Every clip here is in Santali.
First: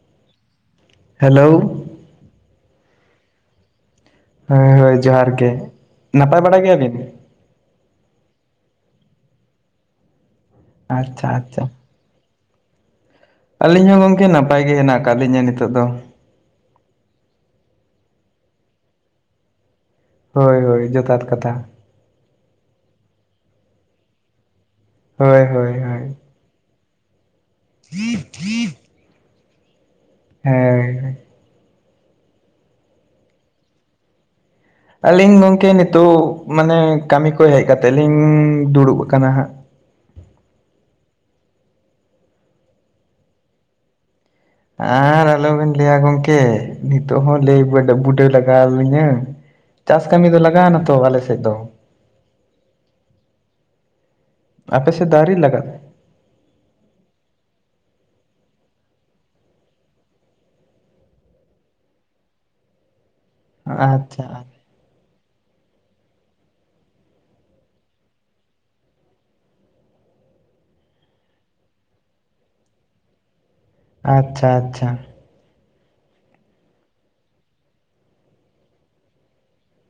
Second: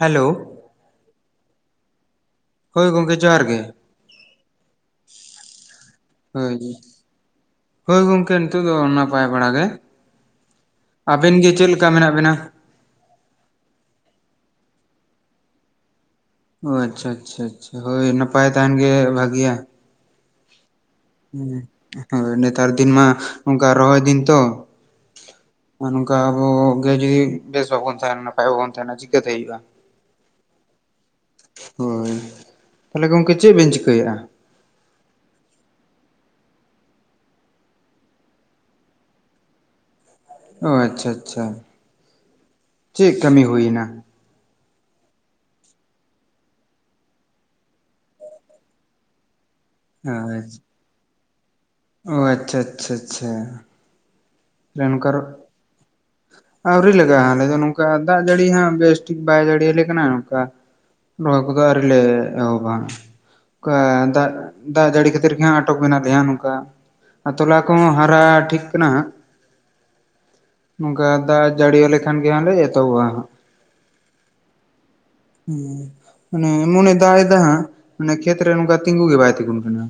ᱦᱮᱞᱳ᱾ ᱦᱮᱞᱳ᱾ ᱦᱳᱭ ᱜᱚᱢᱠᱮ ᱡᱚᱦᱟᱨ ᱜᱮ᱾ ᱦᱮᱸ ᱦᱳᱭ ᱡᱚᱦᱟᱨ ᱜᱮ᱾ᱱᱟᱯᱟᱭ ᱦᱳᱭ ᱵᱟᱲᱟ ᱜᱮᱭᱟ ᱵᱤᱱ? ᱦᱳᱭ ᱜᱚᱢᱠᱮ ᱱᱤᱛᱚᱜ ᱫᱚ ᱱᱟᱯᱟᱭ ᱵᱟᱲᱟ ᱜᱮ᱾ ᱟᱪᱪᱷᱟ ᱟᱵᱤᱱ ᱜᱮ ᱟᱪᱪᱷᱟ ᱪᱮᱫ ᱞᱮᱠᱟ ᱠᱟ ᱢᱮᱱᱟᱜ ᱵᱤᱱᱟ? ᱟᱹᱞᱤᱧ ᱦᱚᱸ ᱜᱚᱝᱠᱮ ᱱᱟᱯᱟᱭ ᱜᱮ ᱦᱮᱱᱟᱜ ᱟᱠᱟᱫ ᱞᱤᱧᱟ ᱱᱤᱛᱟᱹᱜ ᱫᱚ᱾ ᱚ ᱟᱪᱪᱷᱟ ᱟᱪᱪᱷᱟ ᱟᱪᱷᱟ ᱦᱳᱭ ᱱᱟᱯᱟᱭ ᱛᱟᱦᱮᱱ ᱜᱮ ᱵᱷᱟᱹᱜᱤᱭᱟ᱾ ᱦᱳᱭ ᱦᱳᱭ ᱡᱚᱛᱷᱟᱛ ᱦᱮ ᱠᱟᱛᱷᱟ ᱦᱳᱭ ᱱᱮᱛᱟᱨ ᱫᱤᱱ ᱢᱟ ᱚᱱᱠᱟ ᱨᱚᱦᱚᱭ ᱫᱤᱱ ᱛᱚ᱾ ᱦᱳᱭ ᱦᱳᱭ ᱦᱳᱭ ᱱᱚᱝᱠᱟ ᱟᱵᱚ ᱜᱮ ᱡᱩᱫᱤ ᱵᱮᱥ ᱵᱟᱵᱚᱱ ᱛᱟᱦᱮᱸᱱᱟ ᱱᱟᱯᱟᱭ ᱵᱟᱵᱚᱱ ᱛᱟᱦᱮᱸᱱᱟ ᱪᱤᱠᱟᱹ ᱛᱮ ᱦᱩᱭᱩᱜ-ᱟ᱾ ᱦᱮᱸ ᱦᱳᱭ ᱛᱟᱦᱚᱞᱮ ᱜᱚᱢᱠᱮ ᱪᱮᱫ ᱵᱮᱱ ᱪᱤᱠᱟᱭᱮᱜ-ᱟ? ᱟᱹᱞᱤᱧ ᱜᱝᱢᱠᱮ ᱱᱤᱛᱚᱜ ᱢᱟᱱᱮ ᱠᱟᱹᱢᱤ ᱠᱚ ᱦᱮᱡ ᱠᱟᱛᱮᱜ ᱞᱤᱧ ᱫᱩᱲᱩᱵ ᱠᱟᱱᱟ ᱦᱟᱸᱜ᱾ ᱚ ᱟᱪᱪᱷᱟᱻ ᱟᱪᱪᱷᱟᱻ, ᱪᱮᱜ ᱠᱟᱹᱢᱤ ᱦᱩᱭ ᱱᱟ? ᱟᱨ ᱟᱞᱚᱵᱮᱱ ᱞᱟᱹᱭᱟ ᱜᱚᱝᱠᱮ ᱱᱤᱛᱚᱜ ᱦᱚᱸ ᱞᱟᱹᱭ ᱵᱟᱰᱟ ᱵᱩᱰᱟᱹᱣ ᱞᱟᱜᱟᱣ ᱞᱤᱧᱟᱹ? ᱪᱟᱥ ᱠᱟᱹᱢᱤ ᱫᱚ ᱞᱟᱜᱟᱣ ᱱᱟ ᱛᱚ ᱟᱞᱮ ᱥᱮᱫ ᱫᱚ᱾ ᱚ ᱟᱪᱪᱷᱟᱻ ᱟᱪᱪᱷᱟᱻ ᱟᱪᱪᱷᱟᱻ᱾ ᱟᱯᱮ ᱨᱮᱱ ᱥᱮᱫ ᱫᱚ ᱠᱟᱨᱚᱜ ᱟᱹᱣᱨᱤ ᱞᱟᱜᱟᱜ ᱟᱹᱣᱨᱤ ᱞᱟᱜᱟᱜ-ᱟ ᱟᱞᱮ ᱫᱚ ᱱᱚᱝᱠᱟ ᱫᱟᱜ ᱡᱟᱹᱲᱤ ᱦᱟᱸᱜ ᱵᱮᱥ ᱴᱷᱤᱠ ᱵᱟᱭ ᱡᱟᱹᱲᱤ ᱭᱟᱞᱮ ᱠᱟᱱᱟ ᱱᱚᱝᱠᱟ᱾ ᱨᱚᱦᱚᱭ ᱠᱚᱫᱚ ᱟᱹᱣᱨᱤ ᱞᱮ ᱮᱦᱚᱵᱟ ᱱᱚᱝᱠᱟ ᱟᱪᱪᱷᱟ ᱫᱟᱜ ᱫᱟᱜ ᱡᱟᱹᱲᱤ ᱠᱷᱟᱹᱛᱤᱨ ᱜᱮ ᱦᱟᱸᱜ ᱟᱴᱚᱠ ᱢᱮᱱᱟᱜ ᱞᱮᱭᱟ, ᱱᱚᱝᱠᱟ ᱟᱨ ᱛᱚᱞᱟ ᱠᱚᱦᱚᱸ ᱦᱟᱨᱟ ᱴᱷᱤᱠ ᱠᱟᱱᱟ ᱦᱟᱸᱜ᱾ ᱱᱚᱝᱠᱟ ᱫᱟᱜ ᱡᱟᱹᱲᱤ ᱟᱞᱮ ᱠᱷᱟᱱ ᱜᱮ ᱦᱟᱸᱜ ᱞᱮ ᱮᱛᱚᱦᱚᱵ-ᱟ, ᱦᱟᱸᱜ᱾ ᱟᱪᱪᱷᱟᱻ ᱟᱪᱪᱷᱟᱻ᱾ ᱦᱮ ᱢᱟᱱᱮ ᱮᱢᱚᱱ ᱮ ᱫᱟᱜ ᱮᱫᱟ ᱦᱟᱸᱜ, ᱢᱟᱱᱮ ᱠᱷᱮᱛ ᱨᱮ ᱱᱚᱝᱠᱟ ᱛᱤᱸᱜᱩ ᱜᱮ ᱵᱟᱭ ᱛᱤᱸᱜᱩᱱ ᱠᱟᱱᱟ᱾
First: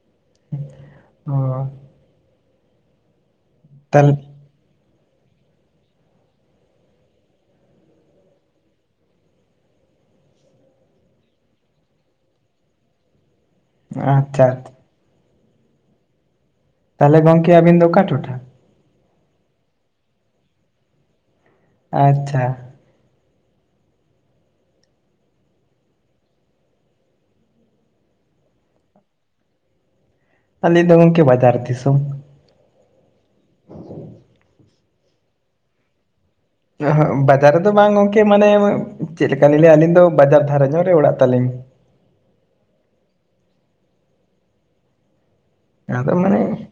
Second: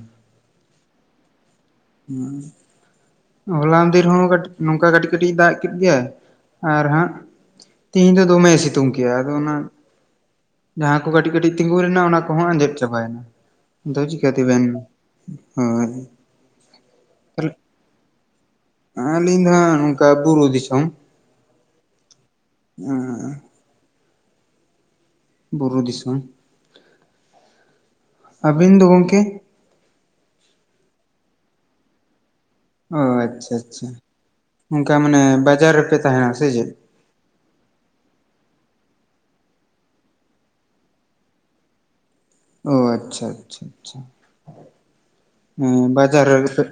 ᱦᱮᱸ ᱚ ᱦᱚᱸ ᱦᱚᱞᱟ ᱢᱟᱫᱷᱮᱨ ᱛᱟᱦᱚᱞᱮ ᱦᱚᱸ ᱱᱚᱝᱠᱟ ᱠᱟᱹᱴᱤᱡ ᱠᱟᱹᱴᱤᱡ ᱫᱟᱜ ᱠᱮᱫ ᱜᱮᱭᱟᱭ ᱟᱨ ᱦᱟᱸᱜ ᱛᱮᱦᱮᱧ ᱫᱚ ᱫᱚᱢᱮᱭ ᱥᱤᱛᱩᱝ ᱠᱮᱜ-ᱟ ᱟᱫᱚ ᱚᱱᱟ, ᱡᱟᱦᱟᱸ ᱠᱚ ᱠᱟᱹᱴᱤᱡ ᱠᱟᱹᱴᱤᱡ ᱛᱤᱸᱜᱩ ᱞᱮᱱᱟ ᱚᱱᱟ ᱠᱚᱦᱚᱸ ᱟᱸᱡᱮᱫ ᱪᱟᱵᱟᱭᱱᱟ᱾ ᱫᱚ ᱪᱤᱠᱟ ᱟᱪᱪᱷᱟ ᱛᱮᱵᱮᱱ ᱦᱳᱭ ᱛᱟᱦᱚᱞᱮ ᱜᱚᱢᱠᱮ ᱟᱵᱤᱱ ᱫᱚ ᱚᱠᱟ ᱴᱚᱴᱷᱟ? ᱟᱹᱞᱤᱧ ᱫᱚ ᱦᱟᱸᱜ ᱱᱚᱝᱠᱟ ᱵᱩᱨᱩ ᱫᱤᱥᱚᱢ᱾ ᱟᱪᱪᱷᱟᱻ᱾ ᱟᱸᱻ ᱟᱸᱻ᱾ ᱵᱩᱨᱩ ᱫᱤᱥᱚᱢ ᱟᱵᱤᱱ ᱫᱚ ᱜᱚᱝᱠᱮ? ᱟᱞᱤᱧ ᱫᱚ ᱜᱚᱢᱠᱮ ᱵᱟᱡᱟᱨ ᱫᱤᱥᱚᱢ᱾ ᱚ ᱟᱪᱪᱷᱟᱻ ᱟᱪᱪᱷᱟᱻ ᱚᱱᱠᱟ ᱢᱟᱱᱮ ᱵᱟᱡᱟᱨ ᱨᱮᱯᱮ ᱛᱟᱦᱮᱸᱱᱟ ᱥᱮ ᱪᱮᱫ? ᱮᱦᱮᱜ ᱵᱟᱡᱟᱨ ᱨᱮᱫᱚ ᱵᱟᱝ ᱜᱚᱝᱠᱮ ᱢᱟᱱᱮ ᱪᱮᱫ ᱞᱮᱠᱟ ᱞᱤᱧ ᱞᱟᱹᱭᱟ ᱟᱹᱞᱤᱧ ᱫᱚ ᱵᱟᱡᱟᱨ ᱫᱷᱟᱨᱟ ᱧᱚᱜ ᱨᱮ ᱚᱲᱟᱜ ᱛᱟᱹᱞᱤᱧ᱾ ᱚᱻ ᱟᱪᱪᱷᱟᱻ ᱟᱪᱪᱷᱟᱻ ᱟᱪᱪᱷᱟᱻ᱾ ᱦᱮᱸ ᱟᱫᱚ ᱵᱟᱡᱟᱨ ᱨᱮ ᱢᱟᱱᱮ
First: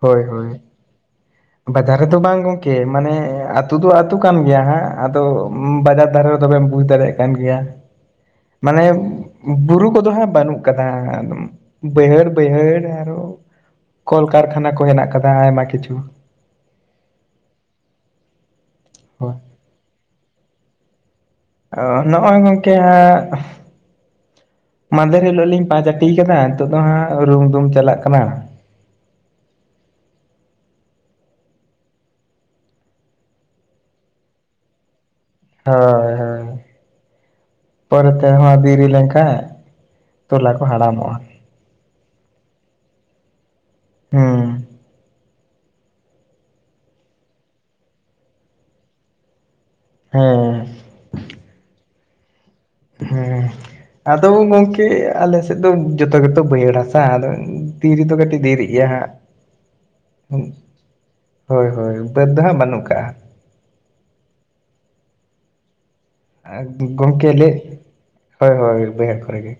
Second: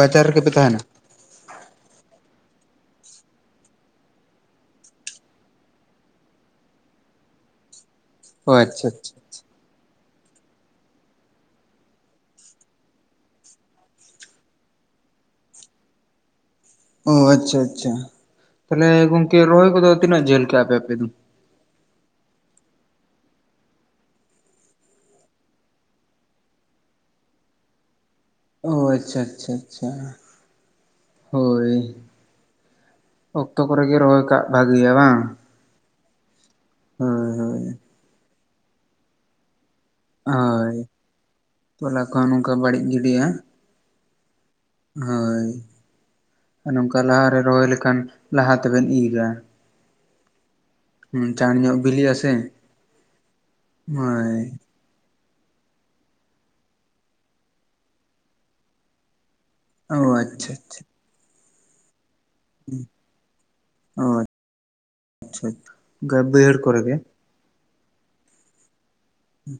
ᱦᱳᱭ ᱨᱮ ᱦᱳᱭ ᱜᱮᱯᱮ ᱛᱟᱦᱮᱸᱱᱟ? [inaudible] ᱵᱟᱡᱟᱨ ᱨᱮᱫᱚ ᱵᱟᱝ ᱜᱚᱝᱠᱮ ᱢᱟᱱᱮ, ᱟᱛᱳ ᱫᱚ ᱟᱹᱛᱩ ᱠᱟᱱ ᱜᱮᱭᱟ ᱦᱟᱸᱜ ᱟᱫᱚ ᱵᱟᱡᱟᱨ ᱫᱷᱟᱨᱮ᱾ ᱛᱚᱵᱮᱢ ᱵᱩᱡ ᱫᱟᱲᱮᱭᱟᱜ ᱠᱟᱱ ᱜᱮᱭᱟ᱾ ᱚ ᱢᱟᱱᱮ ᱟᱪᱪᱷᱟ ᱟᱪᱪᱷᱟ ᱵᱩᱨᱩ ᱠᱚᱫᱚ ᱦᱟᱸᱜ ᱵᱟᱹᱱᱩᱜ ᱠᱟᱫᱟ, ᱵᱟᱹᱭᱦᱟᱹᱲ ᱵᱟᱹᱭᱦᱟᱹᱲ᱾ ᱟᱨᱚ ᱠᱚᱞ ᱠᱟᱨᱠᱷᱟᱱᱟ ᱠᱚ ᱦᱮᱱᱟᱜ ᱠᱟᱫᱟ ᱟᱭᱢᱟ ᱠᱤᱪᱷᱩ᱾ ᱚ ᱟᱪᱪᱷᱟᱻ ᱟᱪᱪᱷᱟᱻ, ᱛᱟᱦᱚᱞᱮ ᱦᱳᱭ ᱜᱚᱝᱠᱮ ᱨᱚᱦᱚᱭ ᱠᱚᱫᱚ ᱛᱤᱱᱟᱹᱜ ᱡᱷᱟᱹᱞ ᱠᱮᱜᱼᱟᱯᱮ ᱟᱯᱮ ᱫᱚ? ᱚ ᱱᱚᱜᱼᱚᱭ ᱜᱚᱝᱠᱮ ᱦᱟᱸᱜ ᱢᱟᱫᱷᱮᱨ ᱦᱤᱞᱳᱜ ᱞᱤᱧ ᱯᱟᱸᱪ ᱟᱴᱤ ᱠᱟᱫᱟ ᱱᱤᱛᱚᱜ ᱫᱚ ᱦᱟᱸᱜ ᱨᱩᱢᱫᱩᱢ ᱪᱟᱞᱟᱜ ᱠᱟᱱᱟ᱾ ᱚᱻ ᱟᱪᱪᱷᱟᱻ ᱟᱪᱪᱷᱟᱻ ᱟᱪᱪᱷᱟᱻ ᱦᱳᱭᱻ᱾ ᱚᱠᱛᱚ ᱠᱚᱨᱮ ᱜᱮ ᱨᱚᱦᱚᱭ ᱠᱟᱜ ᱵᱷᱟᱜᱮᱭᱟ ᱵᱟᱝ? ᱦᱚᱭ ᱦᱚᱭ ᱦᱳᱭ ᱦᱳᱭ ᱯᱚᱨᱮ ᱛᱮ ᱦᱚᱸ ᱰᱮᱨᱤ ᱞᱮᱱᱠᱷᱟᱱ ᱦᱳᱭ ᱛᱚᱞᱟ ᱠᱚᱦᱚᱸ ᱱᱚᱝᱠᱟ ᱵᱟᱹᱲᱤᱡ ᱜᱤᱰᱤᱜᱼᱟ᱾ ᱦᱮᱸᱻ᱾ ᱦᱳᱭ ᱱᱚᱝᱠᱟ ᱞᱟᱦᱟᱨᱮ ᱨᱚᱦᱚᱭ ᱞᱮᱠᱷᱟᱱ ᱞᱟᱦᱟ ᱛᱮᱵᱮᱱ ᱤᱨᱟ᱾ ᱦᱮᱸ ᱪᱟᱸᱬ ᱧᱚᱜ ᱵᱤᱞᱤ ᱟᱥᱮ᱾ ᱦᱮᱸ ᱟᱫᱚ ᱦᱳᱭ ᱜᱚᱝᱠᱮ ᱜᱚᱝᱠᱮ ᱟᱞᱮᱥᱮᱫ ᱫᱚ ᱡᱚᱛᱚ ᱜᱮᱛᱚ ᱵᱟᱹᱭᱦᱟᱹᱲ ᱦᱟᱥᱟ ᱟᱫᱚ ᱫᱮᱤᱨᱤ ᱫᱚ ᱠᱟᱹᱴᱤᱡ ᱫᱮᱨᱤᱜ ᱜᱮᱭᱟ ᱦᱟᱸᱜ᱾ ᱚᱻ ᱟᱪᱪᱷᱟᱻ ᱟᱪᱪᱷᱟᱻ᱾ ᱦᱳᱭᱻ ᱦᱳᱭ ᱵᱟᱹᱫᱽ ᱫᱚᱦᱟᱸᱜ ᱵᱟᱹᱱᱩᱜ ᱠᱟᱜᱼᱟ᱾ ᱚᱻ ᱟᱪᱪᱷᱟᱻ ᱟᱪᱪᱷᱟᱻ᱾ ᱟᱨ ᱜᱚᱢᱠᱮ ᱞᱮ ᱦᱳᱭ ᱦᱳᱭ ᱵᱟᱹᱭᱦᱟᱹᱲ ᱠᱚᱨᱮ ᱜᱮ᱾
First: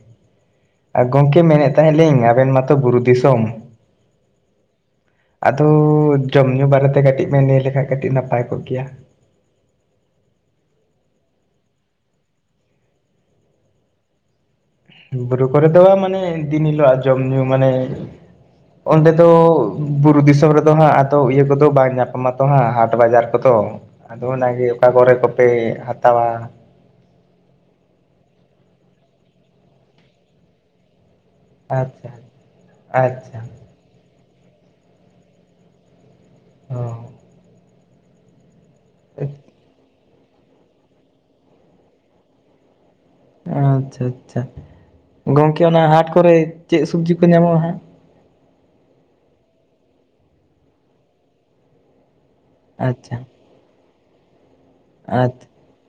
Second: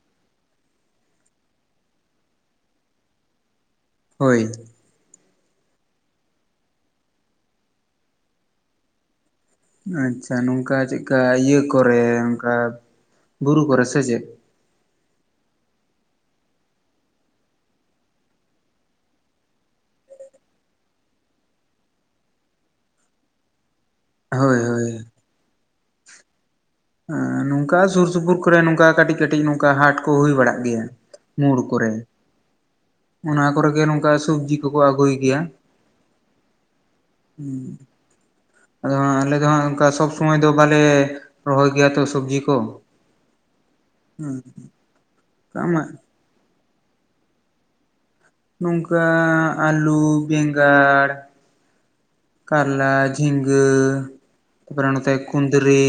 ᱟᱨ ᱜᱚᱝᱠᱮ ᱢᱮᱱᱮᱫ ᱛᱟᱦᱮᱸ ᱞᱤᱧ ᱟᱵᱮᱱ ᱢᱟᱛᱚ ᱵᱩᱨᱩ ᱫᱤᱥᱚᱢ ᱦᱳᱭ ᱟᱫᱚ ᱡᱚᱢ ᱧᱩ ᱵᱟᱨᱮᱛᱮ ᱠᱟᱹᱴᱤᱡ ᱮᱢ ᱞᱟᱹᱭ ᱞᱮᱠᱷᱟᱡ ᱠᱟᱹᱴᱤᱡ ᱱᱟᱯᱟᱭ ᱠᱚᱜ ᱠᱮᱭᱟ᱾ ᱟᱪᱪᱷᱟ ᱱᱚᱝᱠᱟ ᱪᱮᱫᱞᱠᱟ ᱤᱭᱟᱹ ᱠᱚᱨᱮ ᱱᱚᱝᱠᱟ ᱵᱩᱨᱩ ᱠᱚᱨᱮ ᱥᱮ ᱪᱮᱫ ᱵᱩᱨᱩ ᱠᱚᱨᱮ ᱫᱚ ᱢᱟᱱᱮ ᱫᱤᱱ ᱦᱤᱞᱚᱜᱼᱟ ᱡᱚᱢ ᱧᱩ ᱢᱟᱱᱮ ᱚᱸᱰᱮ ᱫᱚ ᱵᱩᱨᱩ ᱫᱤᱥᱚᱢ ᱨᱮᱫᱚ ᱦᱟᱸᱜ ᱟᱫᱚ ᱤᱭᱟᱹ ᱠᱚᱫᱚ ᱵᱟᱝ ᱧᱟᱯᱟᱢᱟᱛᱚ ᱦᱟᱸᱜ ᱦᱟᱴ ᱵᱟᱡᱟᱨ ᱠᱚ ᱛᱚ ᱟᱫᱚ ᱦᱳᱭ ᱚᱱᱟᱜᱮ ᱦᱳᱭ ᱚᱠᱟ ᱠᱚᱨᱮ ᱠᱚᱯᱮ ᱦᱟᱛᱟᱣᱟ᱾ ᱦᱚᱸ ᱱᱚᱝᱠᱟ ᱥᱩᱨ ᱥᱩᱯᱩᱨ ᱠᱚᱨᱮ ᱱᱚᱝᱠᱟ ᱠᱟᱹᱴᱤᱡ ᱠᱟᱹᱴᱤᱡ ᱱᱚᱝᱠᱟ ᱦᱟᱴ ᱠᱚ ᱦᱩᱭ ᱵᱟᱲᱟᱜ ᱜᱮᱭᱟ᱾ ᱢᱳᱲ ᱠᱚᱨᱮ, ᱟᱪᱪᱷᱟ ᱟᱪᱪᱷᱟ ᱚᱱᱟ ᱠᱚᱨᱮ ᱜᱮ ᱱᱚᱝᱠᱟ ᱥᱚᱵᱡᱤ ᱠᱚᱠᱚ ᱟᱹᱜᱩᱭ ᱜᱮᱭᱟ ᱾ ᱚ ᱟᱫᱚ ᱟᱞᱮ ᱫᱚ ᱦᱟᱸᱜ ᱚᱱᱠᱟ ᱥᱚᱵ ᱥᱚᱢᱚᱭ ᱫᱚ ᱵᱟᱞᱮ ᱨᱚᱦᱚᱭ ᱜᱮᱭᱟ ᱛᱚ ᱥᱚᱵᱽᱡᱤ ᱠᱚ᱾ ᱟᱪᱪᱷᱟ ᱟᱪᱪᱷᱟ, ᱦᱮᱸ ᱜᱚᱝᱠᱮ ᱚᱱᱟ ᱟᱢᱟᱜ ᱦᱟᱴ ᱠᱚᱨᱮ ᱪᱮᱫ ᱥᱚᱵᱡᱤ ᱠᱚ ᱧᱟᱢᱚᱜᱼᱟ ᱦᱟᱸᱜ ᱱᱚᱝᱠᱟ ᱟᱞᱩ ᱵᱮᱸᱜᱟᱲ ᱠᱟᱨᱞᱟ ᱟᱪᱪᱷᱟ ᱡᱷᱤᱸᱜᱟᱹ ᱜᱟᱹ ᱛᱟᱯᱚᱨᱮ ᱱᱚᱛᱮ ᱟᱪᱪᱷᱟ ᱠᱩᱸᱫᱽᱨᱤ᱾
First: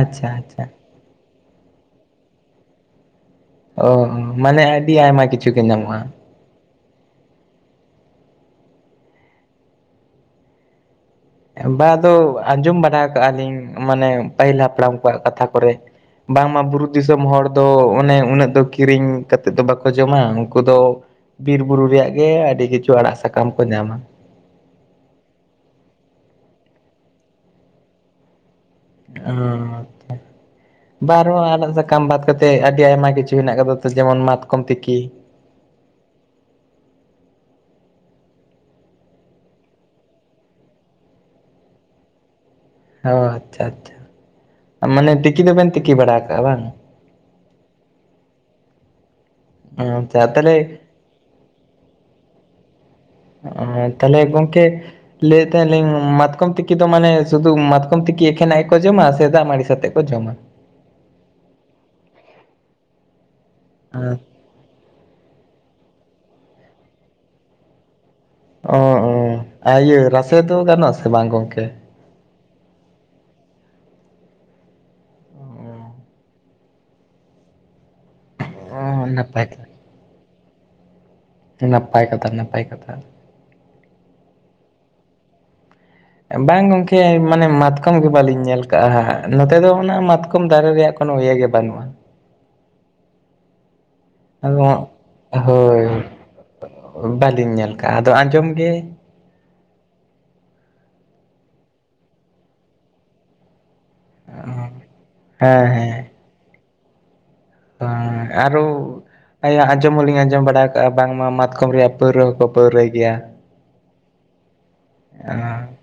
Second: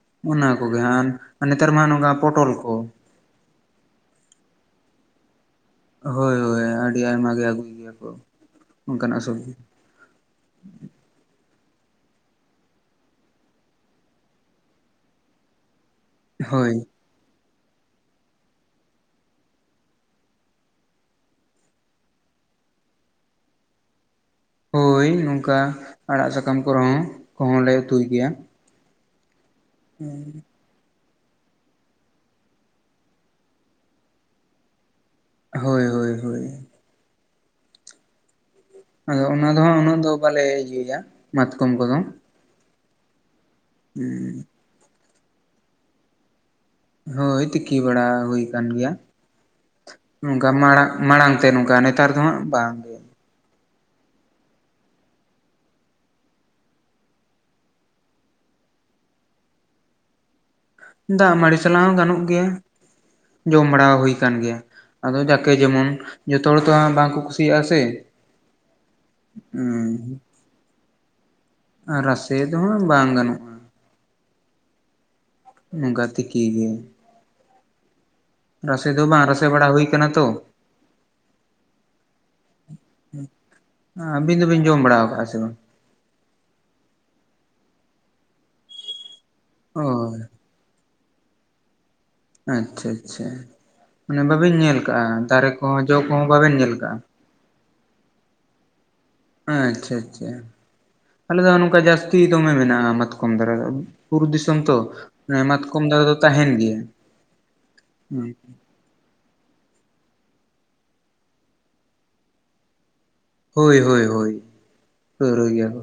ᱟᱪᱪᱷᱟ ᱚᱱᱟ ᱟᱪᱪᱷᱟ ᱠᱚᱜᱮ ᱟᱨ ᱟᱨ ᱱᱮᱛᱟᱨ ᱢᱟ ᱱᱚᱝᱠᱟ ᱯᱚᱴᱚᱞ ᱠᱚ᱾ ᱚ ᱢᱟᱱᱮ ᱟᱹᱰᱤ ᱟᱭᱢᱟ ᱠᱤᱪᱷᱩ ᱜᱮ ᱧᱟᱢᱚᱜᱼᱟ᱾ ᱦᱳᱭ ᱦᱳᱭ ᱟᱹᱰᱤ ᱟᱭᱢᱟ ᱜᱮ ᱟᱹᱜᱩᱭ ᱜᱮᱭᱟ ᱠᱚ, ᱚᱱᱠᱟᱱᱟᱜ ᱥᱚᱵᱡᱤ ᱵᱟ ᱟᱫᱚ ᱟᱸᱡᱚᱢ ᱵᱟᱲᱟ ᱠᱟᱜᱼᱟ ᱞᱤᱧ ᱢᱟᱱᱮ ᱯᱟᱹᱦᱤᱞ ᱦᱟᱯᱲᱟᱢ ᱠᱚᱣᱟᱜ ᱠᱟᱛᱷᱟ ᱠᱚᱨᱮ᱾ ᱵᱟᱝᱢᱟ ᱦᱳᱭ ᱵᱩᱨᱩ ᱫᱤᱥᱚᱢ ᱦᱚᱲ ᱫᱚ ᱚᱱᱮ ᱩᱱᱟᱹᱜ ᱫᱚ ᱠᱤᱨᱤᱧ ᱠᱟᱛᱮᱮᱫ ᱫᱚ ᱵᱟᱠᱚ ᱡᱚᱢᱟ ᱾ ᱩᱱᱠᱩ ᱫᱚ ᱵᱤᱨ ᱵᱩᱨᱩ ᱨᱮᱭᱟᱜ ᱜᱮ ᱟᱹᱰᱤ ᱠᱤᱪᱷᱩ ᱟᱲᱟᱜ ᱥᱟᱠᱟᱢ ᱠᱚ ᱧᱟᱢᱟ᱾ ᱦᱳᱭ ᱱᱚᱝᱠᱟ ᱟᱲᱟᱜ ᱥᱟᱠᱟᱢ ᱠᱚᱨᱮᱦᱚᱸ ᱠᱚᱦᱚᱸ ᱞᱮ ᱩᱛᱩᱭ ᱜᱮᱭᱟ᱾ ᱚ ᱦᱮᱸ ᱵᱟᱨ ᱨᱮᱦᱚ ᱟᱲᱟᱜ ᱥᱟᱠᱟᱢ ᱵᱟᱫ ᱠᱟᱛᱮᱮᱫ ᱟᱹᱰᱤ ᱟᱭᱢᱟ ᱠᱤᱪᱷᱩ ᱦᱮᱱᱟᱜ ᱟᱠᱟᱫᱟ ᱾ ᱡᱮᱢᱚᱱ ᱢᱟᱛᱠᱚᱢ ᱛᱤᱠᱤ ᱦᱳᱭ ᱦᱳᱭ ᱦᱳᱭ ᱟᱫᱚ ᱚᱱᱟ ᱫᱚᱦᱟᱸᱜ ᱩᱱᱟᱹᱜ ᱫᱚ ᱵᱟᱞᱮ ᱤᱭᱟᱹᱭᱟ ᱢᱟᱛᱠᱚᱢ ᱠᱚᱫᱚ ᱦᱚ ᱟᱪᱪᱷᱟ ᱟᱪᱪᱷᱟ ᱩᱸ ᱢᱟᱱᱮ ᱛᱤᱠᱤ ᱫᱚᱵᱮᱱ ᱛᱤᱠᱤ ᱵᱟᱲᱟᱜᱼᱟ ᱵᱟᱝ ᱦᱳᱭ ᱛᱤᱠᱤ ᱵᱟᱲᱟ ᱦᱩᱭ ᱟᱠᱟᱱ ᱜᱮᱭᱟ ᱟᱪᱪᱷᱟ ᱱᱚᱝᱠᱟ ᱛᱟᱦᱚᱞᱮ ᱢᱟᱲᱟᱜ ᱼᱼ ᱢᱟᱲᱟᱝ ᱛᱮ ᱱᱚᱝᱠᱟ ᱱᱮᱛᱟᱨ ᱫᱚ ᱦᱟᱸᱜ ᱵᱟᱝ ᱜᱮ ᱛᱟᱦᱚᱞᱮ ᱜᱚᱝᱠᱮ ᱞᱟᱹᱭᱮᱫ ᱛᱟᱦᱮᱱᱤᱧ ᱢᱟᱛᱠᱚᱢ ᱛᱤᱠᱤ ᱫᱚ ᱢᱟᱱᱮ ᱥᱩᱫᱩ ᱢᱟᱛᱠᱚᱢ ᱛᱤᱠᱤ ᱮᱠᱷᱮᱱᱟᱜ ᱜᱮᱠᱚ ᱡᱚᱢᱟ, ᱥᱮ ᱫᱟᱜ ᱢᱟᱹᱲᱤ ᱥᱟᱛᱮᱜ ᱠᱚ ᱡᱚᱢᱟ? ᱫᱟᱜ ᱢᱟᱹᱲᱤ ᱥᱟᱞᱟᱜ ᱦᱚᱸ ᱜᱟᱱᱚᱜ ᱜᱮᱭᱟ ᱡᱚᱢ ᱵᱟᱲᱟ ᱦᱩᱭ ᱟᱠᱟᱱ ᱜᱮᱭᱟ᱾ ᱟᱫᱚ ᱡᱟᱠᱮ ᱡᱮᱢᱚᱱ ᱡᱚᱛᱚ ᱦᱚᱲ ᱛᱚ ᱦᱟᱸᱜ ᱵᱟᱠᱚ ᱠᱩᱥᱤᱭᱟᱜᱼᱟ ᱥᱮ᱾ ᱚ ᱚ ᱟᱨ ᱤᱭᱟᱹ ᱨᱟᱥᱮ ᱫᱚ ᱜᱟᱱᱚᱜ ᱟᱥᱮ ᱵᱟᱝ ᱜᱚᱝᱠᱮ? ᱨᱟᱥᱮ ᱫᱚ ᱦᱟᱸᱜ ᱵᱟᱝ ᱜᱟᱱᱚᱜᱼᱟ᱾ ᱚᱱᱠᱟ ᱛᱤᱠᱤ ᱜᱮ᱾ ᱚ ᱨᱟᱥᱮ ᱫᱚ ᱵᱟᱝ ᱱᱟᱯᱟᱭ ᱨᱟᱥᱮ ᱵᱟᱲᱟ ᱦᱩᱭ ᱠᱟᱱᱟ ᱛᱚ᱾ ᱱᱟᱯᱟᱭ ᱠᱟᱛᱷᱟ ᱱᱟᱯᱟᱭ ᱠᱟᱛᱷᱟ ᱟᱹᱵᱤᱱ ᱫᱚᱵᱤᱱ ᱡᱚᱢ ᱵᱟᱲᱟ ᱟᱠᱟᱜᱼᱟ ᱥᱮ ᱵᱟᱝ? ᱵᱟᱝ ᱜᱚᱝᱠᱮ ᱢᱟᱱᱮ ᱢᱟᱛᱠᱚᱢ ᱜᱮ ᱵᱟᱹᱞᱤᱧ ᱧᱮᱞ ᱠᱟᱜᱼᱟ ᱦᱟᱜ, ᱱᱚᱛᱮ ᱫᱚ ᱚ ᱚᱱᱟ ᱢᱟᱛᱠᱚᱢ ᱫᱟᱨᱮ ᱨᱮᱭᱟᱜ ᱠᱚᱱᱚ ᱤᱭᱟᱹ ᱜᱮ ᱵᱟᱹᱱᱩᱜᱼᱟ ᱟᱪᱪᱷᱟ ᱟᱪᱪᱷᱟ ᱢᱟᱱᱮ ᱵᱟᱵᱮᱱ ᱟᱫᱚ ᱧᱮᱞ ᱠᱟᱜᱼᱟ ᱫᱟᱨᱮ ᱠᱚᱦᱚᱸ ᱡᱚ ᱠᱚᱦᱚᱸ ᱵᱟᱵᱮᱱ ᱧᱮᱞ ᱠᱟᱜᱼᱟ ᱵᱟᱟᱹᱞᱤᱧ ᱧᱮᱞ ᱼᱼ ᱠᱟ ᱟᱫᱚ ᱟᱸᱡᱚᱢ ᱜᱮ ᱟᱪᱪᱷᱟ ᱟᱪᱪᱷᱟ ᱟᱞᱮ ᱫᱚ ᱱᱚᱝᱠᱟ ᱡᱟᱹᱥᱛᱤ ᱫᱚᱢᱮ ᱢᱮᱱᱟᱜᱼᱟ ᱢᱟᱛᱠᱚᱢ ᱫᱷᱟᱨᱟ ᱫᱚ ᱵᱩᱨᱩ ᱫᱤᱥᱚᱢ ᱦᱮᱸ ᱛᱚ ᱢᱟᱛᱠᱚᱢ ᱫᱟᱨᱮ ᱫᱚ ᱛᱟᱦᱮᱱ ᱜᱮᱭᱟ᱾ ᱦᱟᱸᱻ ᱟᱨᱚ ᱟᱭᱟᱜ ᱟᱸᱡᱚᱢ ᱦᱚᱞᱤᱧ ᱟᱸᱡᱚᱢ ᱵᱟᱲᱟ ᱟᱠᱟᱜᱼᱟ ᱵᱟᱝᱢᱟ ᱢᱟᱛᱠᱚᱢ ᱨᱮᱭᱟᱜ ᱯᱟᱹᱣᱨᱟᱹ ᱦᱚᱠᱚ ᱯᱟᱹᱣᱨᱟᱹᱭ ᱜᱮᱭᱟ ᱦᱳᱭ ᱦᱳᱭ ᱦᱳᱭ ᱯᱟᱹᱣᱨᱟᱹᱭ ᱜᱮᱭᱟ ᱠᱚ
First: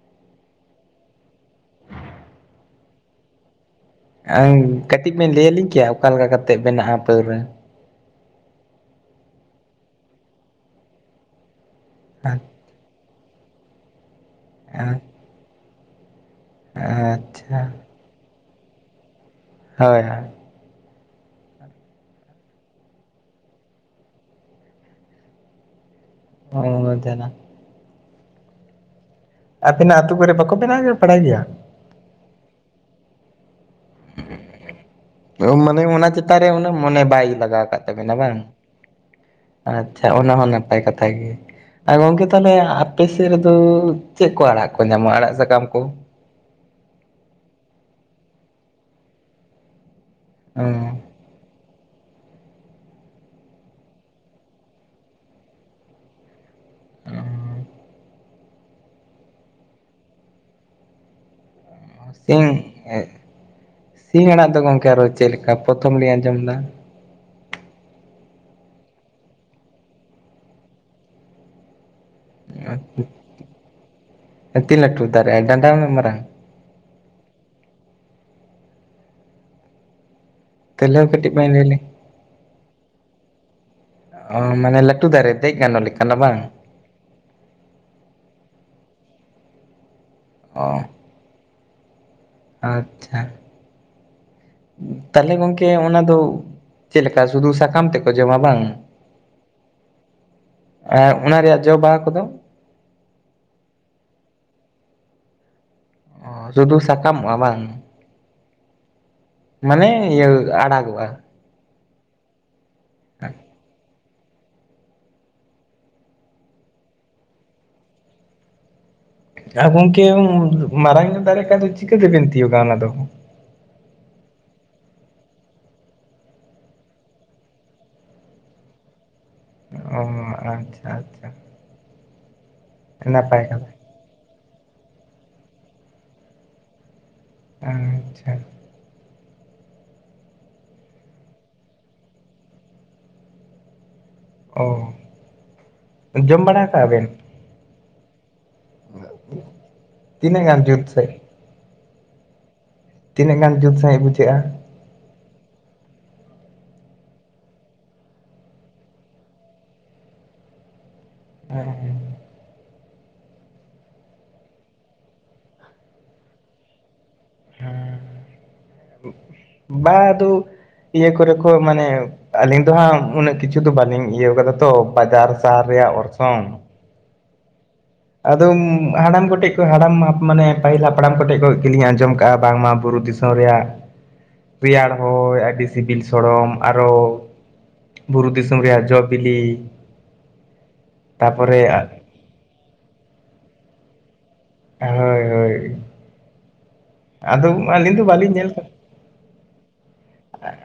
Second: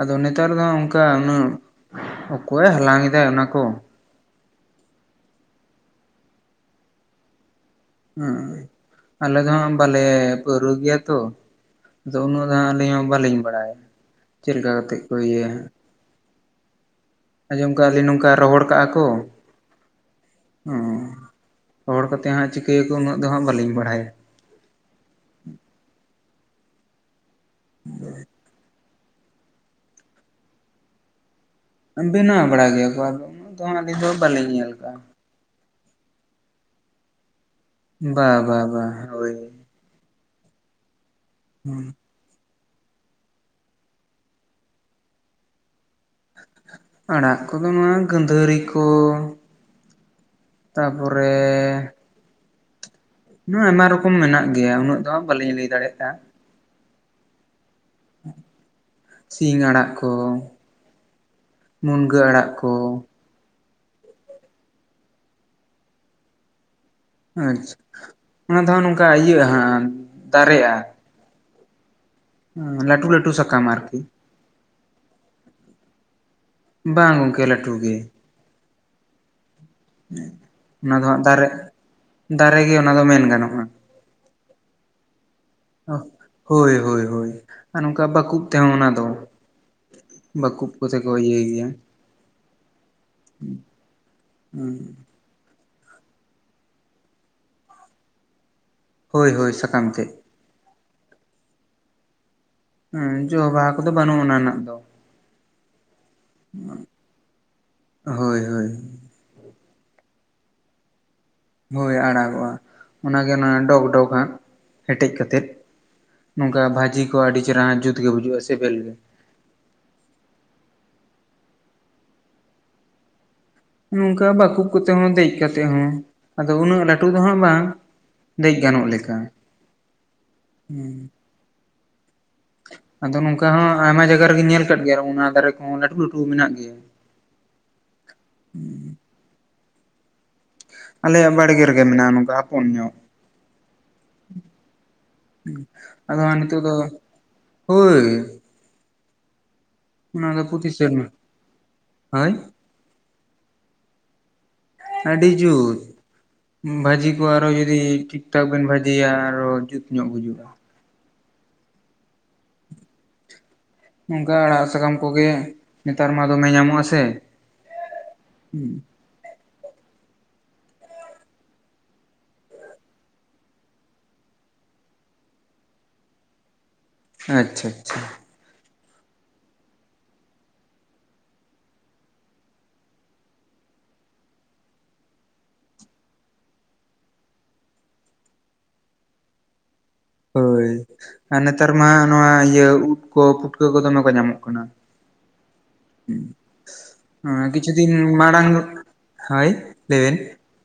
ᱟᱫᱚ ᱱᱮᱛᱟᱨ ᱫᱚ ᱚᱱᱠᱟ ᱩᱱᱟᱹᱜ ᱚᱠᱚᱭᱮ ᱦᱟᱞᱟᱝ ᱮᱫᱟ ᱚᱱᱟ ᱠᱚ ᱟᱝ ᱠᱟᱹᱴᱤᱡ ᱵᱮᱱ ᱞᱟᱹᱭᱟᱞᱤᱧ ᱠᱮᱭᱟ ᱚᱠᱟ ᱞᱮᱠᱟ ᱠᱟᱛᱮᱫ ᱵᱮᱱᱟᱜᱼᱟ ᱯᱟᱹᱣᱨᱟᱹ? ᱚᱸᱻ ᱟᱞᱮ ᱫᱚ ᱦᱟᱸᱜ ᱵᱟᱞᱮ ᱯᱟᱹᱣᱨᱟᱹ ᱜᱮᱭᱟ ᱛᱚ ᱟᱫᱚ ᱩᱱᱟᱹᱜ ᱫᱚ ᱦᱟᱸᱜ ᱟᱹᱞᱤᱧ ᱦᱚᱸ ᱵᱟᱹᱞᱤᱧ ᱵᱟᱲᱟᱭᱟ ᱪᱮᱫ ᱞᱮᱠᱟ ᱠᱟᱛᱮᱫ ᱠᱚ ᱤᱭᱟᱹᱭᱟ? [unintelligible] ᱟᱡᱚᱢ ᱠᱟᱜ ᱟᱹᱞᱤᱧ ᱱᱚᱝᱠᱟ ᱨᱚᱦᱚᱲ ᱠᱟᱜᱼᱟ ᱠᱚ ᱦᱳᱭ ᱦᱳᱭ ᱨᱚᱦᱚᱲ ᱠᱟᱛᱮ ᱦᱟᱸᱜ ᱪᱤᱠᱟᱹᱭᱟᱠᱚ ᱩᱱᱟᱹᱜ ᱫᱚ ᱦᱟᱸᱜ ᱵᱟᱹᱞᱤᱧ ᱵᱟᱲᱟᱭᱟ ᱚᱻ ᱡᱟᱞᱟ [unintelligible] ᱟᱵᱤᱱᱟᱜ ᱟᱹᱛᱩ ᱠᱚᱨᱮ ᱵᱟᱠᱚ ᱵᱮᱱᱟᱣ ᱵᱟᱲᱟᱭ ᱜᱮᱭᱟ? ᱵᱮᱱᱟᱣ ᱵᱟᱲᱟᱭ ᱜᱮᱭᱟ ᱠᱚ ᱟᱫᱚ ᱩᱱᱟᱹᱜ ᱫᱚ ᱦᱟᱸᱜ ᱟᱹᱞᱤᱧ ᱫᱚ ᱵᱟᱹᱞᱤᱧ ᱧᱮᱞ ᱟᱠᱟᱜᱼᱟ ᱢᱟᱱᱮ ᱚᱱᱟ ᱪᱮᱛᱟᱱ ᱨᱮ ᱩᱱᱟᱹᱜ ᱢᱚᱱᱮ ᱵᱟᱭ ᱞᱟᱜᱟᱣ ᱟᱠᱟᱫ ᱛᱟᱵᱮᱱᱟ ᱵᱟ ᱵᱟᱝ ᱵᱟ ᱵᱟ ᱦᱳᱭ ᱟᱪᱪᱷᱟ ᱚᱱᱟ ᱦᱚᱸ ᱱᱟᱯᱟᱭ ᱠᱟᱛᱷᱟ ᱜᱮ ᱟᱨ ᱜᱚᱝᱠᱮ ᱛᱟᱦᱚᱞᱮ ᱟᱼᱼ ᱟᱯᱮ ᱥᱮᱫ ᱨᱮᱫᱚ ᱪᱮᱫ ᱠᱚ ᱟᱲᱟᱜ ᱠᱚ ᱧᱟᱢᱚᱜᱼᱟ ᱟᱲᱟᱜ ᱥᱟᱠᱟᱢ ᱠᱚ? ᱟᱲᱟᱜ ᱠᱚᱫᱚ ᱱᱚᱣᱟ ᱜᱟᱹᱫᱷᱟᱹᱨᱤ ᱠᱚ ᱛᱟᱯ ᱼᱼ ᱦᱮᱸ ᱯᱚᱨᱮᱻ ᱟᱭᱢᱟ ᱨᱚᱠᱚᱢ ᱢᱮᱱᱟᱜ ᱜᱮᱭᱟ ᱩᱱᱟᱹᱜ ᱫᱚ ᱦᱟᱜ ᱵᱟᱹᱞᱤᱧ ᱞᱟᱹᱭ ᱫᱟᱲᱮᱭᱟᱜᱼᱟ ᱥᱤᱧ ᱟᱲᱟᱜ ᱠᱚ ᱢᱩᱱᱜᱟᱹ ᱟᱲᱟᱜ ᱥᱤᱧ ᱠᱚ ᱥᱤᱧ ᱟᱲᱟᱜ ᱫᱚ ᱜᱚᱝᱠᱮ ᱟᱨᱚ ᱪᱮᱫ ᱞᱮᱠᱟ? ᱯᱨᱚᱛᱷᱚᱢ ᱞᱤᱧ ᱟᱸᱡᱚᱢ ᱮᱫᱟ ᱟᱪᱪᱷᱟ ᱚᱱᱟ ᱫᱚ ᱦᱟᱸᱜ ᱱᱚᱝᱠᱟ ᱤᱭᱟᱹᱜᱼᱟ ᱦᱟᱸᱜ ᱫᱟᱨᱮᱜᱼᱟ ᱞᱟᱹᱴᱩ ᱞᱟᱹᱴᱩ ᱥᱟᱠᱟᱢ ᱟᱨᱠᱤ ᱛᱤᱱ ᱞᱟᱹᱴᱩ ᱫᱟᱨᱮᱜᱼᱟ ᱰᱟᱸᱰᱟ ᱩᱱᱟᱹᱜ ᱢᱟᱨᱟᱝ ᱵᱟᱝ ᱜᱚᱝᱠᱮ ᱞᱟᱹᱴᱩ ᱜᱮ ᱚᱱᱟ ᱫᱚ ᱛᱟᱦᱚᱞᱮ ᱦᱟᱸᱜ ᱠᱟᱹᱴᱤᱡ ᱫᱟᱨᱮ ᱵᱟᱹᱧ ᱞᱟᱹᱭ ᱞᱮ ᱫᱟᱨᱮ ᱜᱮ ᱚᱱᱟ ᱫᱚ ᱢᱮᱱ ᱜᱟᱱᱚᱜᱼᱟ ᱚᱻ ᱢᱟᱱᱮ ᱞᱟᱹᱴᱩ ᱫᱟᱨᱮ ᱫᱮᱡ ᱜᱟᱱᱚᱜ ᱞᱮᱠᱟᱱᱟᱜ ᱵᱟᱝ? ᱦᱳᱭ ᱦᱳᱭ ᱦᱳᱭ᱾ ᱟᱨ ᱱᱚᱝᱠᱟ ᱵᱟᱠᱩᱵ ᱛᱮᱦᱚᱸ ᱚᱱᱟ ᱫᱚ ᱚ ᱵᱟᱠᱩᱵ ᱠᱚᱛᱮ ᱠᱚ ᱤᱭᱟᱹᱭ ᱜᱮᱭᱟ ᱟᱪᱪᱷᱟ ᱛᱟᱦᱚᱞᱮ ᱜᱚᱝᱠᱮ ᱚᱱᱟ ᱫᱚ ᱪᱮᱫ ᱞᱮᱠᱟ ᱥᱩᱫᱷᱩ ᱥᱟᱠᱟᱢ ᱛᱮᱫ ᱠᱚ ᱡᱚᱢᱟ ᱵᱟᱝ? ᱦᱳᱭ ᱦᱳᱭ ᱥᱟᱠᱟᱢ ᱛᱮᱫ ᱟᱨ ᱚᱱᱟ ᱨᱮᱭᱟᱜ ᱡᱚ ᱵᱟᱦᱟ ᱠᱚᱫᱚ? ᱦᱮᱸ ᱡᱚ ᱵᱟᱦᱟ ᱠᱚᱫᱚ ᱵᱟᱹᱱᱩᱜ ᱚᱱᱟ ᱨᱮᱱᱟᱜ ᱫᱚ ᱚ ᱥᱩᱫᱷᱩ ᱥᱟᱠᱟᱢᱚᱜᱼᱟ ᱵᱟᱝ? ᱦᱳᱭ ᱦᱳᱭ ᱢᱟᱱᱮ ᱤᱭᱟᱹ ᱟᱲᱟᱜᱚᱜᱼᱟ ᱦᱩᱭᱳᱭ ᱟᱲᱟᱜᱚᱜᱼᱟ ᱚᱱᱟᱜᱮ ᱚᱱᱟ ᱰᱚᱜᱽ ᱰᱚᱜᱽ ᱦᱟᱸᱜ ᱦᱮᱴᱮᱡ ᱠᱟᱛᱮᱫ ᱱᱚᱝᱠᱟ ᱵᱷᱟᱹᱡᱤ ᱠᱚ ᱟᱹᱰᱤ ᱪᱮᱦᱨᱟ ᱡᱩᱛ ᱜᱮ ᱵᱩᱡᱩᱜᱼᱟ ᱥᱮᱵᱮᱞ ᱜᱮ ᱟᱨ ᱜᱚᱝᱠᱮ ᱢᱟᱨᱟᱝ ᱧᱚᱜ ᱫᱟᱨᱮ ᱠᱷᱟᱡ ᱫᱚ ᱪᱤᱠᱟ. ᱛᱮᱵᱤᱱ ᱛᱤᱭᱩᱜᱟ ᱚᱱᱟᱫᱚ? ᱱᱚᱝᱠᱟ ᱵᱟᱠᱩᱵ ᱠᱚᱛᱮ ᱦᱚᱸ ᱫᱮᱡ ᱠᱟᱛᱮᱜ ᱦᱚᱸ ᱟᱫᱚ ᱩᱱᱟᱹᱜ ᱞᱟᱹᱴᱩ ᱫᱚ ᱦᱟᱸᱜ ᱵᱟᱝ ᱫᱮᱡ ᱜᱟᱱᱚᱜ ᱞᱮᱠᱟ ᱚ ᱟᱪᱪᱷᱟ ᱦᱮᱸ ᱟᱪᱪᱷᱟ ᱟᱫᱚ ᱱᱟᱯᱟᱭ ᱱᱚᱝᱠᱟ ᱦᱚᱸ ᱠᱟᱛᱷᱟ ᱟᱭᱢᱟ ᱡᱟᱭᱜᱟ ᱨᱮᱜᱮᱧ ᱧᱮᱞ ᱠᱟᱜ ᱜᱮᱭᱟ ᱚᱱᱟ ᱫᱟᱨᱮ ᱠᱚᱦᱚᱸ ᱞᱟᱹᱴᱩ ᱞᱟᱹᱴᱩ ᱢᱮᱱᱟᱜ ᱜᱮᱭᱟ ᱟᱪᱪᱷᱟ ᱟᱞᱮᱭᱟᱜ ᱵᱟᱲᱜᱮ ᱨᱮᱜᱮ ᱢᱮᱱᱟᱜᱼᱟ ᱱᱚᱝᱠᱟ ᱦᱚᱯᱚᱱ ᱧᱚᱜ ᱚ ᱟᱫᱚ ᱦᱟᱜ ᱡᱚᱢ ᱱᱤᱛᱚᱜ ᱵᱟᱲᱟ ᱫᱚ ᱠᱟᱜᱼᱟ ᱵᱮᱱ ᱦᱳᱭ ᱚᱱᱟ ᱛᱤᱱᱟᱹᱜ ᱫᱚ ᱜᱟᱱ ᱯᱨᱚᱛᱤ ᱡᱩᱛ ᱥᱮ ᱥᱮᱨᱢᱟ ᱦᱳᱭ ᱛᱤᱱᱟᱹᱜ ᱜᱟᱱ ᱡᱩᱛ ᱥᱟᱺᱦᱤᱡ ᱵᱩᱡᱷᱟᱹᱜᱼᱟ ᱟᱹᱰᱤ ᱡᱩᱛ ᱵᱷᱟᱹᱡᱤ ᱠᱚ ᱟᱨᱦᱚᱸ ᱡᱩᱫᱤ ᱴᱷᱤᱠ ᱴᱷᱟᱠ ᱵᱮᱱ ᱵᱷᱟᱹᱡᱤᱭᱟ ᱟᱨᱚ ᱡᱩᱛ ᱧᱚᱜ ᱵᱩᱡᱩᱜᱼᱟ ᱦᱮᱸ ᱱᱚᱝᱠᱟ ᱟᱲᱟᱜ ᱥᱟᱠᱟᱢ ᱠᱚᱜᱮ ᱱᱮᱛᱟᱨ ᱢᱟ ᱫᱚᱢᱮ ᱧᱟᱢᱚᱜ -ᱟ ᱥᱮ ᱵᱟ ᱟᱫᱚ ᱤᱭᱟᱹ ᱠᱚᱨᱮ ᱠᱚ ᱢᱟᱱᱮ ᱟᱹᱞᱤᱧ ᱫᱚ ᱦᱟᱸᱜ ᱩᱱᱟᱹᱜ ᱠᱤᱪᱷᱩ ᱫᱚ ᱵᱟᱹᱞᱤᱧ ᱤᱭᱟᱹᱣ ᱠᱟᱫᱟ ᱛᱚ ᱵᱟᱡᱟᱨ ᱥᱟᱦᱟᱨ ᱨᱮᱭᱟᱜ ᱚᱨᱥᱚᱝ ᱟᱪᱪᱷᱟ ᱟᱪᱪᱷᱟ ᱟᱫᱚ ᱦᱟᱲᱟᱢ ᱠᱚᱴᱷᱮᱱ ᱦᱟᱲᱟᱢ ᱢᱟᱱᱮ ᱯᱟᱹᱦᱤᱞ ᱦᱟᱯᱲᱟᱢ ᱠᱚᱴᱮᱡ ᱠᱷᱚᱱ ᱜᱮᱞᱤᱧ ᱟᱸᱡᱚᱢ ᱠᱟᱜᱼᱟ ᱵᱟᱝᱢᱟ ᱵᱩᱨᱩ ᱫᱤᱥᱚᱢ ᱨᱮᱭᱟᱜ ᱨᱮᱭᱟᱲ ᱦᱚᱭ ᱟᱹᱰᱤ ᱥᱤᱵᱤᱞ ᱥᱚᱲᱚᱢ ᱟᱨᱦᱚᱸ ᱵᱩᱨᱩ ᱫᱤᱥᱚᱢ ᱨᱮᱭᱟᱜ ᱡᱚ ᱵᱤᱞᱤ ᱦᱳᱭ ᱟᱨ ᱛᱟᱯᱚᱨᱮ ᱱᱮᱛᱟᱨ ᱢᱟ ᱱᱚᱣᱟ ᱤᱭᱟᱹ ᱩᱫ ᱠᱚ ᱯᱩᱴᱠᱟᱹ ᱠᱚ ᱫᱚᱢᱮ ᱠᱚ ᱧᱟᱢᱚᱜ ᱠᱟᱱᱟ ᱦᱳᱭ ᱦᱳᱭ ᱟᱫᱚ ᱠᱤᱪᱷᱩ ᱫᱤᱱ ᱟᱹᱞᱤᱧ ᱫᱚ ᱵᱟᱹᱞᱤᱧ ᱢᱟᱲᱟᱝ ᱧᱮᱞ ᱦᱳᱭ ᱞᱟᱹᱭ ᱵᱮᱱ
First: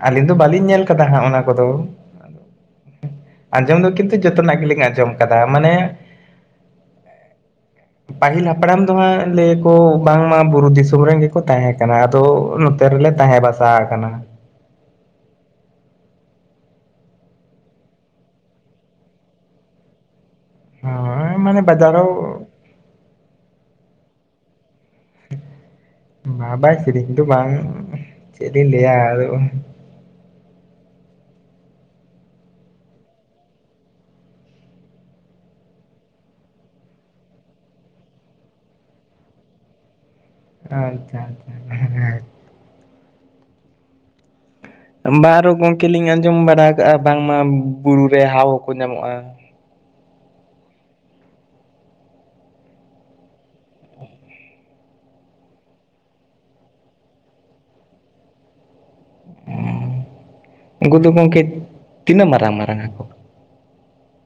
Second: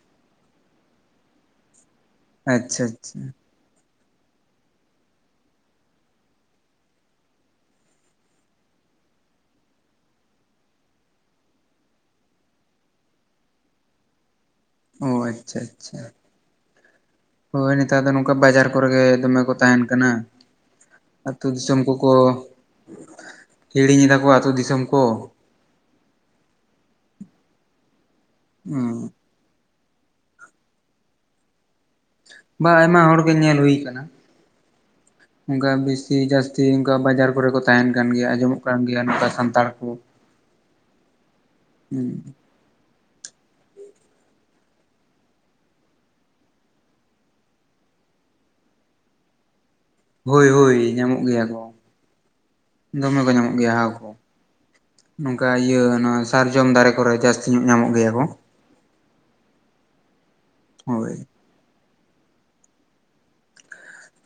ᱟᱹᱞᱤᱧ ᱫᱚ ᱵᱟᱹᱞᱤᱧ ᱧᱮᱞ ᱟᱠᱟᱫᱟ ᱦᱟᱸᱜ ᱚᱱᱟ ᱠᱚᱫᱚ ᱟᱪᱪᱷᱟ ᱟᱪᱪᱷᱟ ᱟᱸᱡᱚᱢ ᱫᱚ ᱠᱤᱱᱛᱩ ᱡᱚᱛᱚᱱᱟᱜ ᱜᱮᱞᱤᱧ ᱟᱸᱡᱚᱢ ᱠᱟᱫᱟ ᱢᱟᱱᱮ ᱯᱟᱹᱦᱤᱞ ᱦᱟᱯᱲᱟᱢ ᱫᱚ ᱦᱟᱸᱜ ᱞᱟᱹᱭᱟ ᱟᱠᱚ ᱵᱟᱝᱢᱟ ᱵᱩᱨᱩ ᱫᱤᱥᱚᱢ ᱨᱮᱱ ᱜᱮᱠᱚ ᱛᱟᱦᱮᱸ ᱠᱟᱱᱟ ᱟᱫᱚ ᱥᱮ ᱨᱮᱞᱮ ᱛᱟᱦᱮᱸ ᱵᱟᱥᱟ ᱟᱠᱟᱱᱟ ᱚ ᱟᱪᱪᱷᱟ ᱟᱪᱪᱷᱟ ᱦᱳᱭ ᱱᱮᱛᱟᱨ ᱫᱚ ᱱᱚᱝᱠᱟ ᱵᱟᱡᱟᱨ ᱠᱚᱨᱮ ᱜᱮ ᱫᱚᱢᱮ ᱠᱚ ᱛᱟᱦᱮᱱ ᱠᱟᱱᱟ ᱦᱳᱭ ᱟᱹᱛᱳ ᱢᱟᱱᱮ ᱫᱤᱥᱚᱢ ᱵᱟᱡᱟᱨᱳ ᱠᱚᱠᱚ ᱦᱤᱲᱤᱧᱮᱫᱟ ᱠᱚ ᱟᱹᱛᱳ ᱫᱤᱥᱚᱢ ᱠᱚ ᱵᱟᱵᱟᱭ ᱥᱮᱨᱤᱧ ᱠᱤᱱᱛᱩ ᱵᱟᱝ ᱪᱮᱫ ᱤᱧ ᱞᱟᱹᱭᱟ ᱟ ᱵᱟ ᱟᱭᱢᱟ ᱦᱚᱲ ᱜᱮ ᱧᱮᱞ ᱦᱩᱭ ᱟᱠᱟᱱᱟ [inaudible] ᱚᱱᱠᱟ ᱵᱮᱥᱤ ᱡᱟᱹᱥᱛᱤ ᱚᱱᱠᱟ ᱵᱟᱡᱟᱨ ᱠᱚᱨᱮ ᱠᱚ ᱛᱟᱦᱮᱱ ᱠᱟᱱ ᱜᱮᱭᱟ ᱟᱸᱡᱚᱢᱚᱜ ᱠᱟᱱ ᱜᱮᱭᱟ ᱱᱚᱝᱠᱟ ᱥᱟᱱᱛᱟᱲ ᱠᱚ ᱟᱪᱪᱷᱟ ᱟᱪᱪᱷᱟ ᱵᱟᱨᱦᱚ ᱜᱚᱝᱠᱮ ᱞᱤᱧ ᱟᱸᱡᱚᱢ ᱵᱟᱲᱟ ᱠᱟᱜᱼᱟ ᱵᱟᱝᱢᱟ ᱵᱩᱨᱩ ᱨᱮ ᱦᱟᱣ ᱦᱚᱸᱠᱚ ᱧᱟᱢᱚᱜᱼᱟ ᱦᱳᱭ ᱦᱳᱭ ᱧᱟᱢᱚᱜ ᱜᱮᱭᱟ ᱠᱚ ᱫᱚᱢᱮ ᱠᱚ ᱧᱟᱢᱚᱜ ᱜᱮᱭᱟ ᱦᱟᱣ ᱠᱚ ᱱᱚᱝᱠᱟ ᱤᱭᱟᱹ ᱚᱱᱟ ᱥᱟᱨᱡᱚᱢ ᱫᱟᱨᱮ ᱠᱚᱨᱮ ᱡᱟᱹᱥᱛᱤ ᱧᱚᱜ ᱧᱟᱢᱚᱜ ᱜᱮᱭᱟ ᱠᱚ ᱩᱝᱠᱩ ᱫᱚ ᱦᱳᱭ ᱜᱚᱝᱠᱮ ᱛᱤᱱᱟᱹᱜ ᱢᱟᱨᱟᱝ ᱢᱟᱨᱟᱝᱼᱟᱠᱚ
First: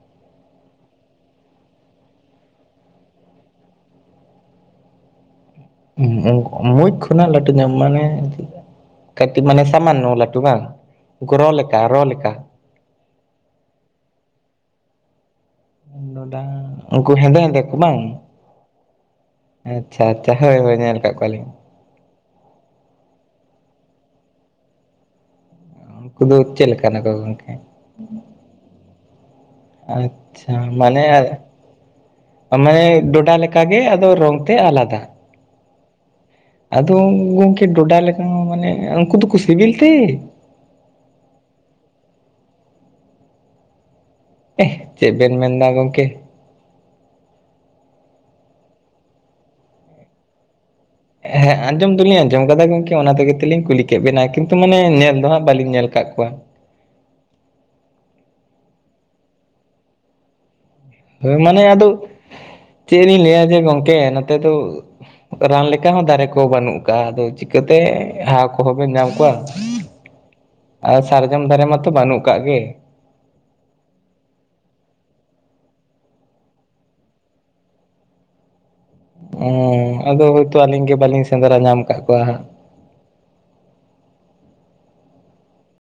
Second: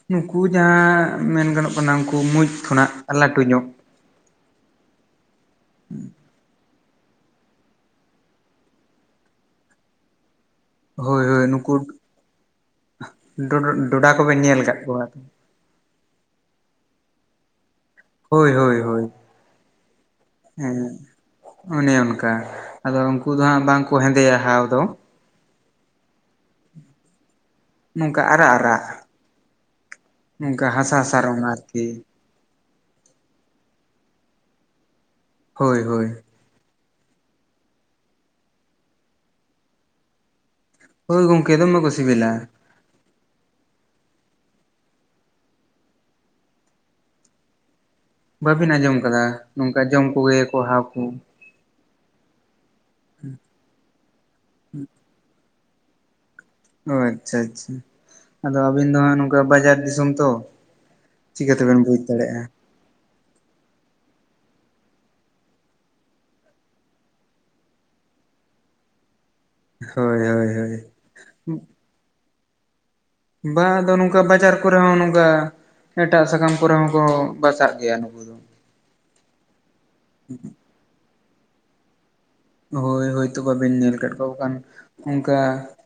ᱱᱩᱠᱩ ᱡᱟᱦᱟᱸ ᱢᱮᱱ ᱜᱟᱱᱚᱜ ᱠᱟᱱᱟ ᱩᱱᱠᱩ ᱢᱩᱡ ᱠᱷᱚᱱᱟᱜ ᱞᱟᱹᱴᱩ ᱧᱚᱜ ᱴᱩᱠ ᱢᱩᱡ ᱠᱷᱚᱱᱟᱜ ᱞᱟᱹᱴᱩ ᱧᱚᱜ ᱢᱟᱱᱮ ᱠᱟᱹᱛᱤᱡ ᱢᱟᱱᱮ ᱥᱟᱢᱟᱱᱱᱚ ᱞᱟᱹᱴᱩ ᱵᱟᱝ ᱦᱳᱭ ᱦᱳᱭ ᱠᱚᱨᱚ ᱱᱩᱠᱩ ᱞᱮᱠᱟ ᱨᱚ ᱞᱮᱠᱟ ᱰᱚᱰᱚ ᱰᱚᱰᱟ ᱠᱚᱵᱮᱱ ᱧᱮᱞ ᱠᱟᱹᱜ ᱠᱚᱣᱟ ᱩᱝᱠᱩ ᱦᱮᱸᱫᱮ ᱦᱮᱸᱫᱮ ᱠᱚ ᱵᱟᱝ ᱦᱳᱭ ᱦᱳᱭ ᱦᱳᱭ ᱟᱪᱪᱷᱟ ᱟᱪᱪᱷᱟ ᱦᱳᱭ ᱦᱳᱭ ᱦᱮᱸ ᱧᱮᱞ ᱠᱟᱜ ᱠᱚᱣᱟᱞᱤᱧ ᱚᱱᱮ ᱚᱱᱠᱟ ᱟᱫᱚ ᱩᱱᱠᱩ ᱫᱚ ᱦᱟᱸᱜ ᱵᱟᱝᱠᱚ ᱦᱮᱸᱫᱮᱭᱟ ᱦᱟᱣ ᱫᱚ ᱩᱱᱠᱩ ᱫᱚ ᱪᱮᱫ ᱞᱮᱠᱟᱱᱟ ᱠᱚ ᱜᱚᱝᱠᱮ ᱱᱚᱝᱠᱟ ᱟᱨᱟᱜ ᱟᱨᱟᱜ ᱟᱪᱪᱷᱟ ᱱᱚᱝᱠᱟ ᱦᱟᱥᱟ ᱢᱟᱱᱮ ᱦᱟᱥᱟ ᱨᱚᱝ ᱟᱨᱠᱤ ᱢᱟᱱᱮ ᱰᱷᱚᱰᱟ ᱞᱮᱠᱟᱜᱮ ᱟᱫᱚ ᱨᱚᱝ ᱛᱮᱜ ᱟᱞᱟᱫᱟ ᱦᱳᱭ ᱦᱳᱭ ᱟᱫᱚ ᱜᱚᱝᱠᱮ ᱰᱚᱰᱟ ᱞᱮᱠᱟ ᱢᱟᱱᱮ ᱩᱝᱠᱩ ᱫᱩᱠᱩ ᱥᱤᱵᱤᱞ ᱛᱮ ᱦᱳᱭ ᱜᱚᱝᱠᱮ ᱫᱚᱢᱮ ᱠᱚ ᱥᱮᱵᱮᱞᱟ ᱪᱮᱜ ᱵᱮᱱ ᱢᱮᱱᱫᱟ ᱜᱚᱝᱠᱮ ᱵᱟᱹᱵᱤᱱ ᱟᱸᱡᱚᱢ ᱠᱟᱫᱟ ᱱᱚᱝᱠᱟ ᱡᱚᱢ ᱠᱚᱜᱮᱭᱟᱠᱚ ᱦᱟᱣ ᱠᱩ ᱦᱮᱸ ᱟᱸᱡᱚᱢ ᱫᱩᱞᱤᱧ ᱟᱸᱡᱚᱢ ᱠᱟᱫᱟ ᱜᱚᱝᱠᱮ ᱚᱱᱟ ᱛᱮᱜᱮ ᱛᱩᱞᱤᱧ ᱠᱩᱞᱤ ᱠᱮᱫᱴᱜ ᱵᱮᱱᱟ ᱠᱤᱱᱛᱩ ᱢᱟᱱᱮ ᱧᱮᱞ ᱫᱚ ᱦᱟᱸᱜ ᱵᱟᱹᱞᱤᱧ ᱧᱮᱞ ᱠᱟᱜ ᱠᱚᱣᱟ ᱦᱳᱭ ᱟᱪᱪᱷᱟ ᱟᱪᱪᱷᱟ ᱟᱫᱚ ᱟᱹᱵᱤᱱ ᱫᱚ ᱦᱟᱸᱜ ᱱᱚᱝᱠᱟ ᱵᱟᱡᱟᱨ ᱫᱤᱥᱚᱢ ᱛᱚ ᱛᱚᱵᱮ ᱢᱟᱱᱮ ᱪᱤᱠᱟᱹᱛᱮᱵᱮᱱ ᱟᱫᱚ ᱵᱩᱡᱽ ᱫᱟᱲᱮᱭᱟᱜᱼᱟ ᱪᱮᱜᱞᱤᱧ ᱞᱟᱹᱭᱟ ᱡᱮ ᱜᱚᱝᱠᱮ ᱱᱚᱛᱮ ᱫᱚ ᱨᱟᱱ ᱞᱮᱠᱟ ᱦᱚᱸ ᱫᱟᱨᱮ ᱠᱚ ᱵᱟᱹᱱᱩᱜ ᱠᱟᱜᱼᱟ ᱟᱫᱚ ᱪᱤᱠᱟᱹᱛᱮ ᱦᱟᱣ ᱠᱚᱦᱚᱸᱵᱮᱱ ᱧᱟᱢ ᱠᱚᱣᱟ ᱦᱳᱭ ᱦᱳᱭ ᱦᱳᱭ ᱟᱨ ᱥᱟᱨᱡᱚᱢ ᱫᱟᱨᱮ ᱢᱟᱛᱚ ᱵᱟᱹᱱᱩᱜ ᱠᱟᱜ ᱜᱮ ᱵᱟ ᱟᱫᱚ ᱱᱚᱝᱠᱟ ᱵᱟᱡᱟᱨ ᱠᱚᱨᱮ ᱦᱚᱸ ᱱᱚᱝᱠᱟ ᱮᱴᱟᱜ ᱥᱟᱠᱟᱢ ᱠᱚᱨᱮ ᱦᱚᱸᱠᱚ ᱵᱟᱥᱟᱜ ᱜᱮᱭᱟ ᱱᱩᱠᱩ ᱫᱚ ᱚᱸ ᱟᱫᱚ ᱦᱳᱭᱛᱳ ᱟᱹᱞᱤᱧ ᱜᱮ ᱵᱟᱹᱞᱤᱧ ᱥᱮᱸᱫᱽᱨᱟ ᱧᱟᱢ ᱠᱟᱜ ᱠᱚᱣᱟ ᱦᱟᱸᱜ ᱦᱳᱭ ᱦᱳᱭᱛᱳ ᱵᱟᱵᱮᱱ ᱧᱮᱞ ᱠᱟᱜ ᱠᱚᱣᱟ ᱵᱟᱠᱷᱟᱱ ᱚᱝᱠᱟ